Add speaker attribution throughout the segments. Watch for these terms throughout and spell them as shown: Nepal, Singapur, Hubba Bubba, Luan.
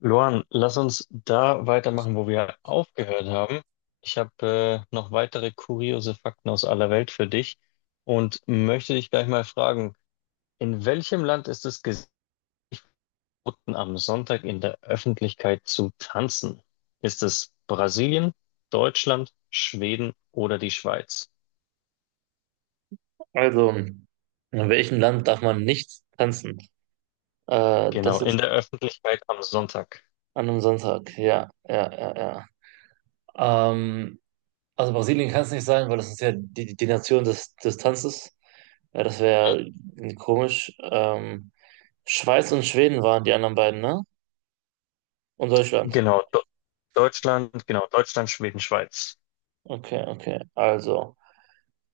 Speaker 1: Luan, lass uns da weitermachen, wo wir aufgehört haben. Ich habe noch weitere kuriose Fakten aus aller Welt für dich und möchte dich gleich mal fragen, in welchem Land ist es geboten, am Sonntag in der Öffentlichkeit zu tanzen? Ist es Brasilien, Deutschland, Schweden oder die Schweiz?
Speaker 2: Also, in welchem Land darf man nicht tanzen? Äh,
Speaker 1: Genau,
Speaker 2: das
Speaker 1: in
Speaker 2: ist
Speaker 1: der Öffentlichkeit am Sonntag.
Speaker 2: an einem Sonntag. Ja, ja, ja, ja. Also Brasilien kann es nicht sein, weil das ist ja die Nation des Tanzes. Ja, das
Speaker 1: Mhm.
Speaker 2: wäre komisch. Schweiz und Schweden waren die anderen beiden, ne? Und Deutschland.
Speaker 1: Genau, Do Deutschland, genau, Deutschland, Schweden, Schweiz.
Speaker 2: Okay, okay. Also.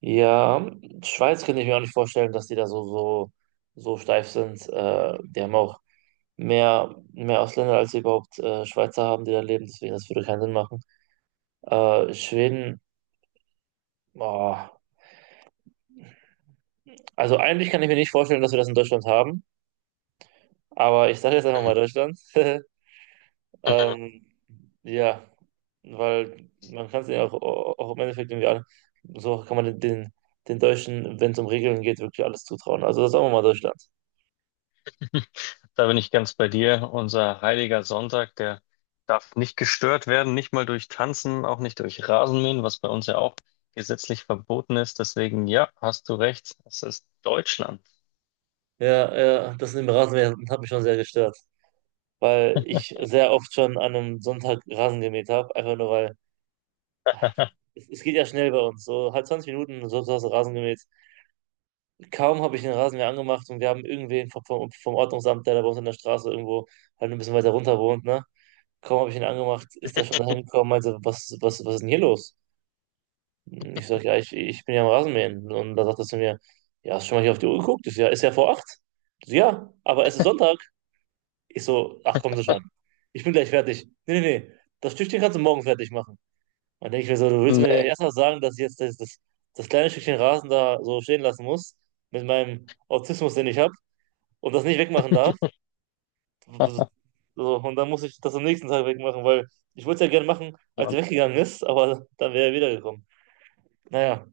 Speaker 2: Ja, Schweiz könnte ich mir auch nicht vorstellen, dass die da so steif sind. Die haben auch mehr Ausländer, als sie überhaupt Schweizer haben, die da leben. Deswegen, das würde keinen Sinn machen. Schweden, boah. Also eigentlich kann ich mir nicht vorstellen, dass wir das in Deutschland haben. Aber ich sage jetzt einfach
Speaker 1: Mhm.
Speaker 2: mal Deutschland.
Speaker 1: Mhm.
Speaker 2: Ähm, ja, weil man kann es ja auch, auch im Endeffekt irgendwie an. So kann man den Deutschen, wenn es um Regeln geht, wirklich alles zutrauen. Also sagen wir mal Deutschland.
Speaker 1: Da bin ich ganz bei dir. Unser heiliger Sonntag, der darf nicht gestört werden, nicht mal durch Tanzen, auch nicht durch Rasenmähen, was bei uns ja auch gesetzlich verboten ist. Deswegen, ja, hast du recht, es ist Deutschland.
Speaker 2: Ja, ja, das mit dem Rasenmähen hat mich schon sehr gestört, weil ich sehr oft schon an einem Sonntag Rasen gemäht habe, einfach nur weil es geht ja schnell bei uns, so halb 20 Minuten, so so hast du Rasen gemäht. Kaum habe ich den Rasenmäher angemacht und wir haben irgendwen vom Ordnungsamt, der da bei uns in der Straße irgendwo halt ein bisschen weiter runter wohnt, ne? Kaum habe ich ihn angemacht, ist er schon dahin gekommen, meinte, was ist denn hier los? Ich sag, ja, ich bin ja am Rasenmähen. Und da sagt er zu mir, ja, hast du schon mal hier auf die Uhr geguckt? Ich so, ja, ist ja vor acht. Ich so, ja, aber es ist Sonntag. Ich so, ach, kommen Sie schon. Ich bin gleich fertig. Nee, nee, nee. Das Stückchen kannst du morgen fertig machen. Und denke ich mir so, du willst mir nicht
Speaker 1: Nee.
Speaker 2: erst mal sagen, dass ich jetzt das kleine Stückchen Rasen da so stehen lassen muss, mit meinem Autismus, den ich habe, und das nicht wegmachen darf. So, und dann muss ich das am nächsten Tag wegmachen, weil ich wollte es ja gerne machen, als er weggegangen ist, aber dann wäre er wiedergekommen. Naja,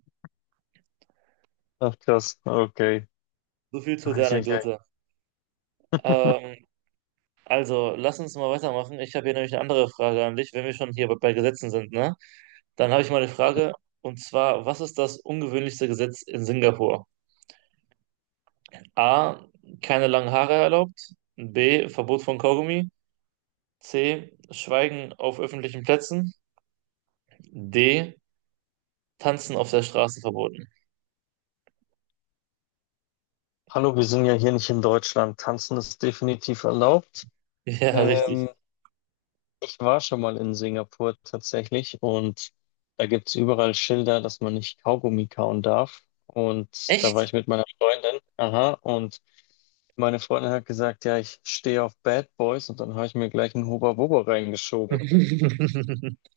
Speaker 1: Ach, krass, okay.
Speaker 2: so viel zu der
Speaker 1: Eieiei.
Speaker 2: Anekdote. Ähm, Also, lass uns mal weitermachen. Ich habe hier nämlich eine andere Frage an dich, wenn wir schon hier bei bei Gesetzen sind, ne? Dann habe ich mal eine Frage, und zwar, was ist das ungewöhnlichste Gesetz in Singapur? A, keine langen Haare erlaubt. B, Verbot von Kaugummi. C, Schweigen auf öffentlichen Plätzen. D, Tanzen auf der Straße verboten.
Speaker 1: Hallo, wir sind ja hier nicht in Deutschland. Tanzen ist definitiv erlaubt.
Speaker 2: Ja, richtig.
Speaker 1: Ähm, Ich war schon mal in Singapur tatsächlich, und da gibt es überall Schilder, dass man nicht Kaugummi kauen darf. Und da war
Speaker 2: Echt?
Speaker 1: ich mit meiner Freundin. Aha, und meine Freundin hat gesagt, ja, ich stehe auf Bad Boys, und dann habe ich mir gleich einen Hubba Bubba reingeschoben.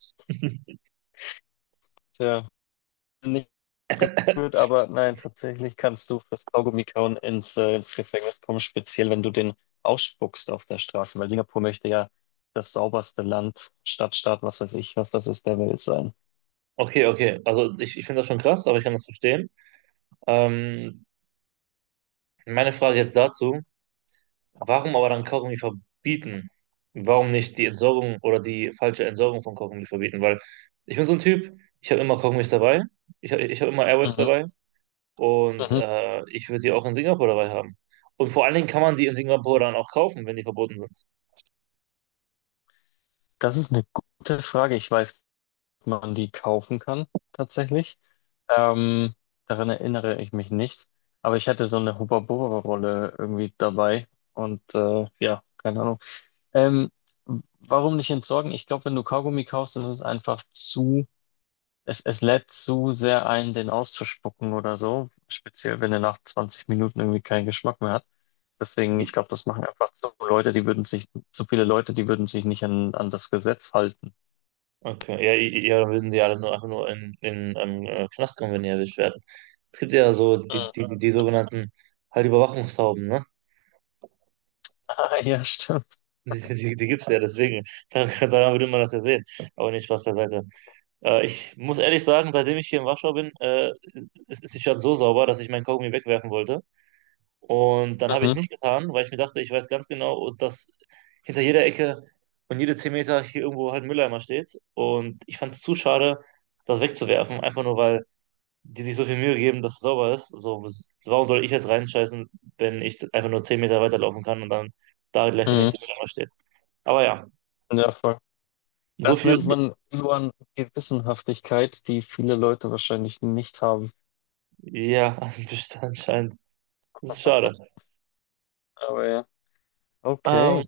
Speaker 1: Tja, nicht gut, aber nein, tatsächlich kannst du fürs Kaugummi kauen ins, ins Gefängnis kommen, speziell wenn du den ausspuckst auf der Straße, weil Singapur möchte ja das sauberste Land, Stadtstaat, was weiß ich, was das ist, der Welt sein.
Speaker 2: Okay, okay. Also ich finde das schon krass, aber ich kann das verstehen. Ähm, meine Frage jetzt dazu. Warum aber dann Kaugummi verbieten? Warum nicht die Entsorgung oder die falsche Entsorgung von Kaugummi verbieten? Weil ich bin so ein Typ, ich habe immer Kaugummis dabei, ich hab immer Airwaves
Speaker 1: Mhm.
Speaker 2: dabei und
Speaker 1: Mhm.
Speaker 2: ich würde die auch in Singapur dabei haben. Und vor allen Dingen kann man die in Singapur dann auch kaufen, wenn die verboten sind.
Speaker 1: Das ist eine gute Frage. Ich weiß, ob man die kaufen kann, tatsächlich. Ähm, daran erinnere ich mich nicht. Aber ich hatte so eine Hubba-Bubba-Rolle irgendwie dabei. Ja, keine Ahnung. Ähm, warum nicht entsorgen? Ich glaube, wenn du Kaugummi kaufst, ist es einfach zu, es lädt zu sehr ein, den auszuspucken oder so. Speziell, wenn er nach 20 Minuten irgendwie keinen Geschmack mehr hat. Deswegen, ich
Speaker 2: Je-
Speaker 1: glaube, das machen einfach zu Leute, die würden sich, zu viele Leute, die würden sich nicht an das Gesetz halten.
Speaker 2: Okay, ja, ja, dann würden die alle nur einfach nur in, in Knast kommen, wenn die erwischt werden. Es gibt ja so
Speaker 1: Mhm.
Speaker 2: die sogenannten halt Überwachungstauben, ne?
Speaker 1: Ah, ja, stimmt.
Speaker 2: Die gibt es ja, deswegen. Daran würde man das ja sehen. Aber nicht Spaß beiseite. Ich muss ehrlich sagen, seitdem ich hier in Warschau bin, ist die Stadt so sauber, dass ich meinen Kaugummi wegwerfen wollte. Und dann habe ich es
Speaker 1: Mhm.
Speaker 2: nicht getan, weil ich mir dachte, ich weiß ganz genau, dass hinter jeder Ecke und jede 10 Meter hier irgendwo halt ein Mülleimer steht. Und ich fand es zu schade, das wegzuwerfen, einfach nur weil die sich so viel Mühe geben, dass es sauber ist. So, warum soll ich jetzt reinscheißen, wenn ich einfach nur 10 Meter weiterlaufen kann und dann da gleich der
Speaker 1: Mhm.
Speaker 2: nächste Mülleimer steht? Aber ja,
Speaker 1: Ja, voll.
Speaker 2: so
Speaker 1: Das
Speaker 2: viel.
Speaker 1: nennt man Luan Gewissenhaftigkeit, die viele Leute wahrscheinlich nicht haben.
Speaker 2: Ja, anscheinend. Das ist schade.
Speaker 1: Aber ja.
Speaker 2: Ähm,
Speaker 1: Okay.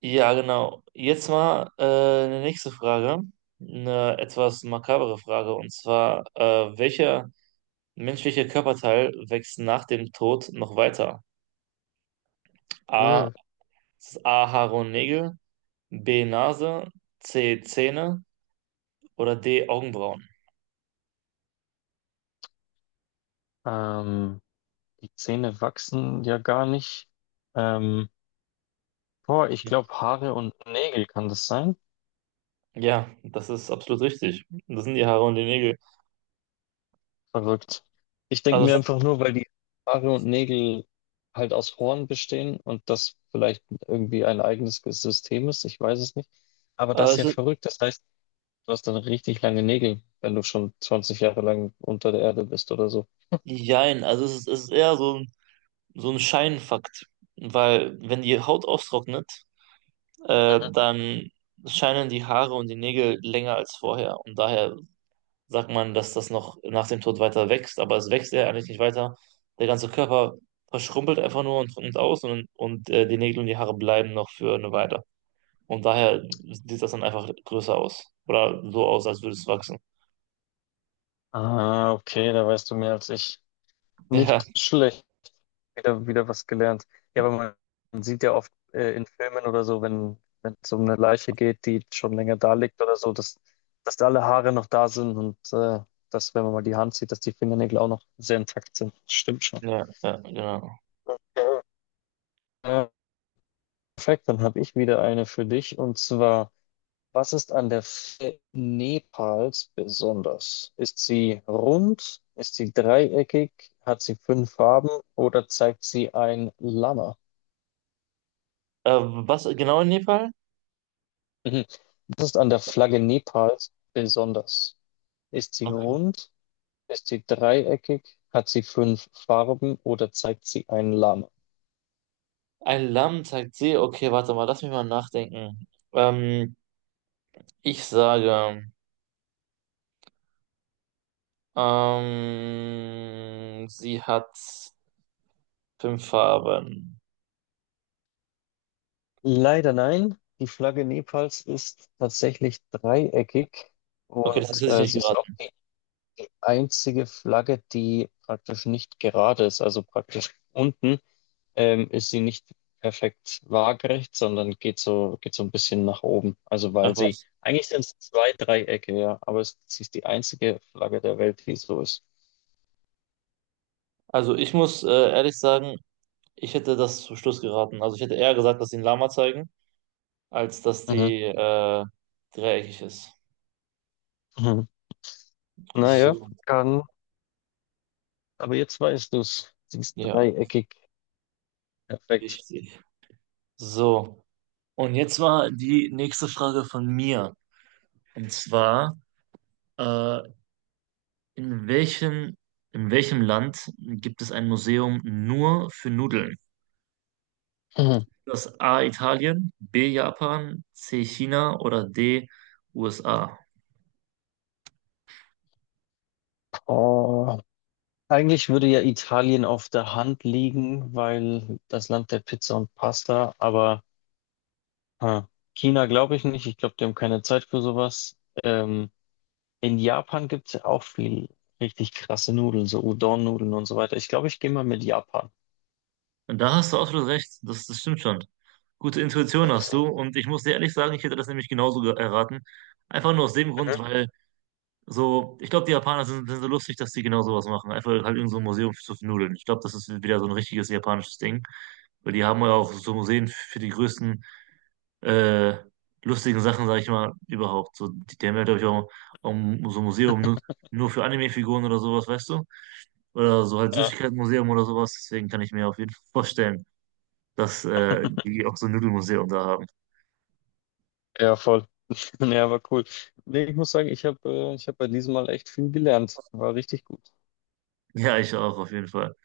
Speaker 2: Ja, genau. Jetzt mal eine nächste Frage. Eine etwas makabere Frage. Und zwar, welcher menschliche Körperteil wächst nach dem Tod noch weiter? A.
Speaker 1: Äh.
Speaker 2: Haare und Nägel. B. Nase. C. Zähne. Oder D. Augenbrauen.
Speaker 1: Ähm, die Zähne wachsen ja gar nicht. Ähm, boah, ich glaube Haare und Nägel kann das sein.
Speaker 2: Ja, das ist absolut richtig. Das sind die Haare und die Nägel.
Speaker 1: Verrückt. Ich denke mir
Speaker 2: Also,
Speaker 1: einfach nur, weil die Haare und Nägel halt aus Horn bestehen und das vielleicht irgendwie ein eigenes System ist. Ich weiß es nicht. Aber
Speaker 2: äh,
Speaker 1: das ist
Speaker 2: es
Speaker 1: ja
Speaker 2: ist,
Speaker 1: verrückt. Das heißt, du hast dann richtig lange Nägel, wenn du schon 20 Jahre lang unter der Erde bist oder so.
Speaker 2: jein, also es ist eher so so ein Scheinfakt. Weil, wenn die Haut austrocknet,
Speaker 1: Mhm.
Speaker 2: dann scheinen die Haare und die Nägel länger als vorher. Und daher sagt man, dass das noch nach dem Tod weiter wächst, aber es wächst ja eigentlich nicht weiter. Der ganze Körper verschrumpelt einfach nur und trocknet aus und, und die Nägel und die Haare bleiben noch für eine Weile. Und daher sieht das dann einfach größer aus. Oder so aus, als würde es wachsen.
Speaker 1: Ah, okay, da weißt du mehr als ich. Nicht schlecht. Wieder was gelernt. Ja, aber man sieht ja oft in Filmen oder so, wenn, wenn es um eine Leiche geht, die schon länger da liegt oder so, dass, dass alle Haare noch da sind dass, wenn man mal die Hand sieht, dass die Fingernägel auch noch sehr intakt sind. Stimmt schon.
Speaker 2: Ja, ja, ja, genau.
Speaker 1: Ja. Äh, perfekt, dann habe ich wieder eine für dich und zwar. Was ist an der Flagge Nepals besonders? Ist sie rund? Ist sie dreieckig? Hat sie fünf Farben oder zeigt sie ein Lama?
Speaker 2: Was genau in Nepal?
Speaker 1: Mhm. Was ist an der Flagge Nepals besonders? Ist sie
Speaker 2: Okay.
Speaker 1: rund? Ist sie dreieckig? Hat sie fünf Farben oder zeigt sie ein Lama?
Speaker 2: Ein Lamm zeigt See. Okay, warte mal, lass mich mal nachdenken. Ähm, ich sage. Sie hat fünf Farben.
Speaker 1: Leider nein. Die Flagge Nepals ist tatsächlich dreieckig,
Speaker 2: Okay,
Speaker 1: und
Speaker 2: das hätte ich nicht
Speaker 1: sie ist auch
Speaker 2: geraten.
Speaker 1: die einzige Flagge, die praktisch nicht gerade ist. Also praktisch unten ist sie nicht perfekt waagerecht, sondern geht so ein bisschen nach oben. Also
Speaker 2: Ach
Speaker 1: weil sie,
Speaker 2: was.
Speaker 1: eigentlich sind es zwei Dreiecke, ja, aber es, sie ist die einzige Flagge der Welt, die so ist.
Speaker 2: Also ich muss ehrlich sagen, ich hätte das zum Schluss geraten. Also ich hätte eher gesagt, dass sie ein Lama zeigen, als dass
Speaker 1: Mhm.
Speaker 2: die dreieckig ist.
Speaker 1: Mhm. Naja,
Speaker 2: So,
Speaker 1: kann. Aber jetzt weißt du es. Sie ist
Speaker 2: ja,
Speaker 1: dreieckig. Perfekt.
Speaker 2: richtig. So, und jetzt war die nächste Frage von mir. Und zwar, äh, in welchem, in welchem Land gibt es ein Museum nur für Nudeln?
Speaker 1: Mhm.
Speaker 2: Das A Italien, B Japan, C China oder D USA.
Speaker 1: Oh. Eigentlich würde ja Italien auf der Hand liegen, weil das Land der Pizza und Pasta, aber Ah. China glaube ich nicht. Ich glaube, die haben keine Zeit für sowas. Ähm, in Japan gibt es ja auch viel richtig krasse Nudeln, so Udon-Nudeln und so weiter. Ich glaube, ich gehe mal mit Japan.
Speaker 2: Und da hast du absolut recht, das stimmt schon. Gute Intuition hast du und ich muss dir ehrlich sagen, ich hätte das nämlich genauso erraten. Einfach nur aus dem
Speaker 1: Mhm.
Speaker 2: Grund, weil so, ich glaube, die Japaner sind so lustig, dass die genau sowas machen. Einfach halt irgend so ein Museum zu Nudeln. Ich glaube, das ist wieder so ein richtiges japanisches Ding, weil die haben ja auch so Museen für die größten äh, lustigen Sachen, sage ich mal, überhaupt. So, die haben ja, glaube ich, auch so ein Museum nur für Anime-Figuren oder sowas, weißt du? Oder so halt
Speaker 1: Ja,
Speaker 2: Süßigkeitenmuseum oder sowas. Deswegen kann ich mir auf jeden Fall vorstellen, dass die auch so ein Nudelmuseum da haben.
Speaker 1: ja, voll. Ja, war cool. Nee, ich muss sagen, ich habe ich hab bei diesem Mal echt viel gelernt. War richtig gut.
Speaker 2: Ja, ich auch, auf jeden Fall.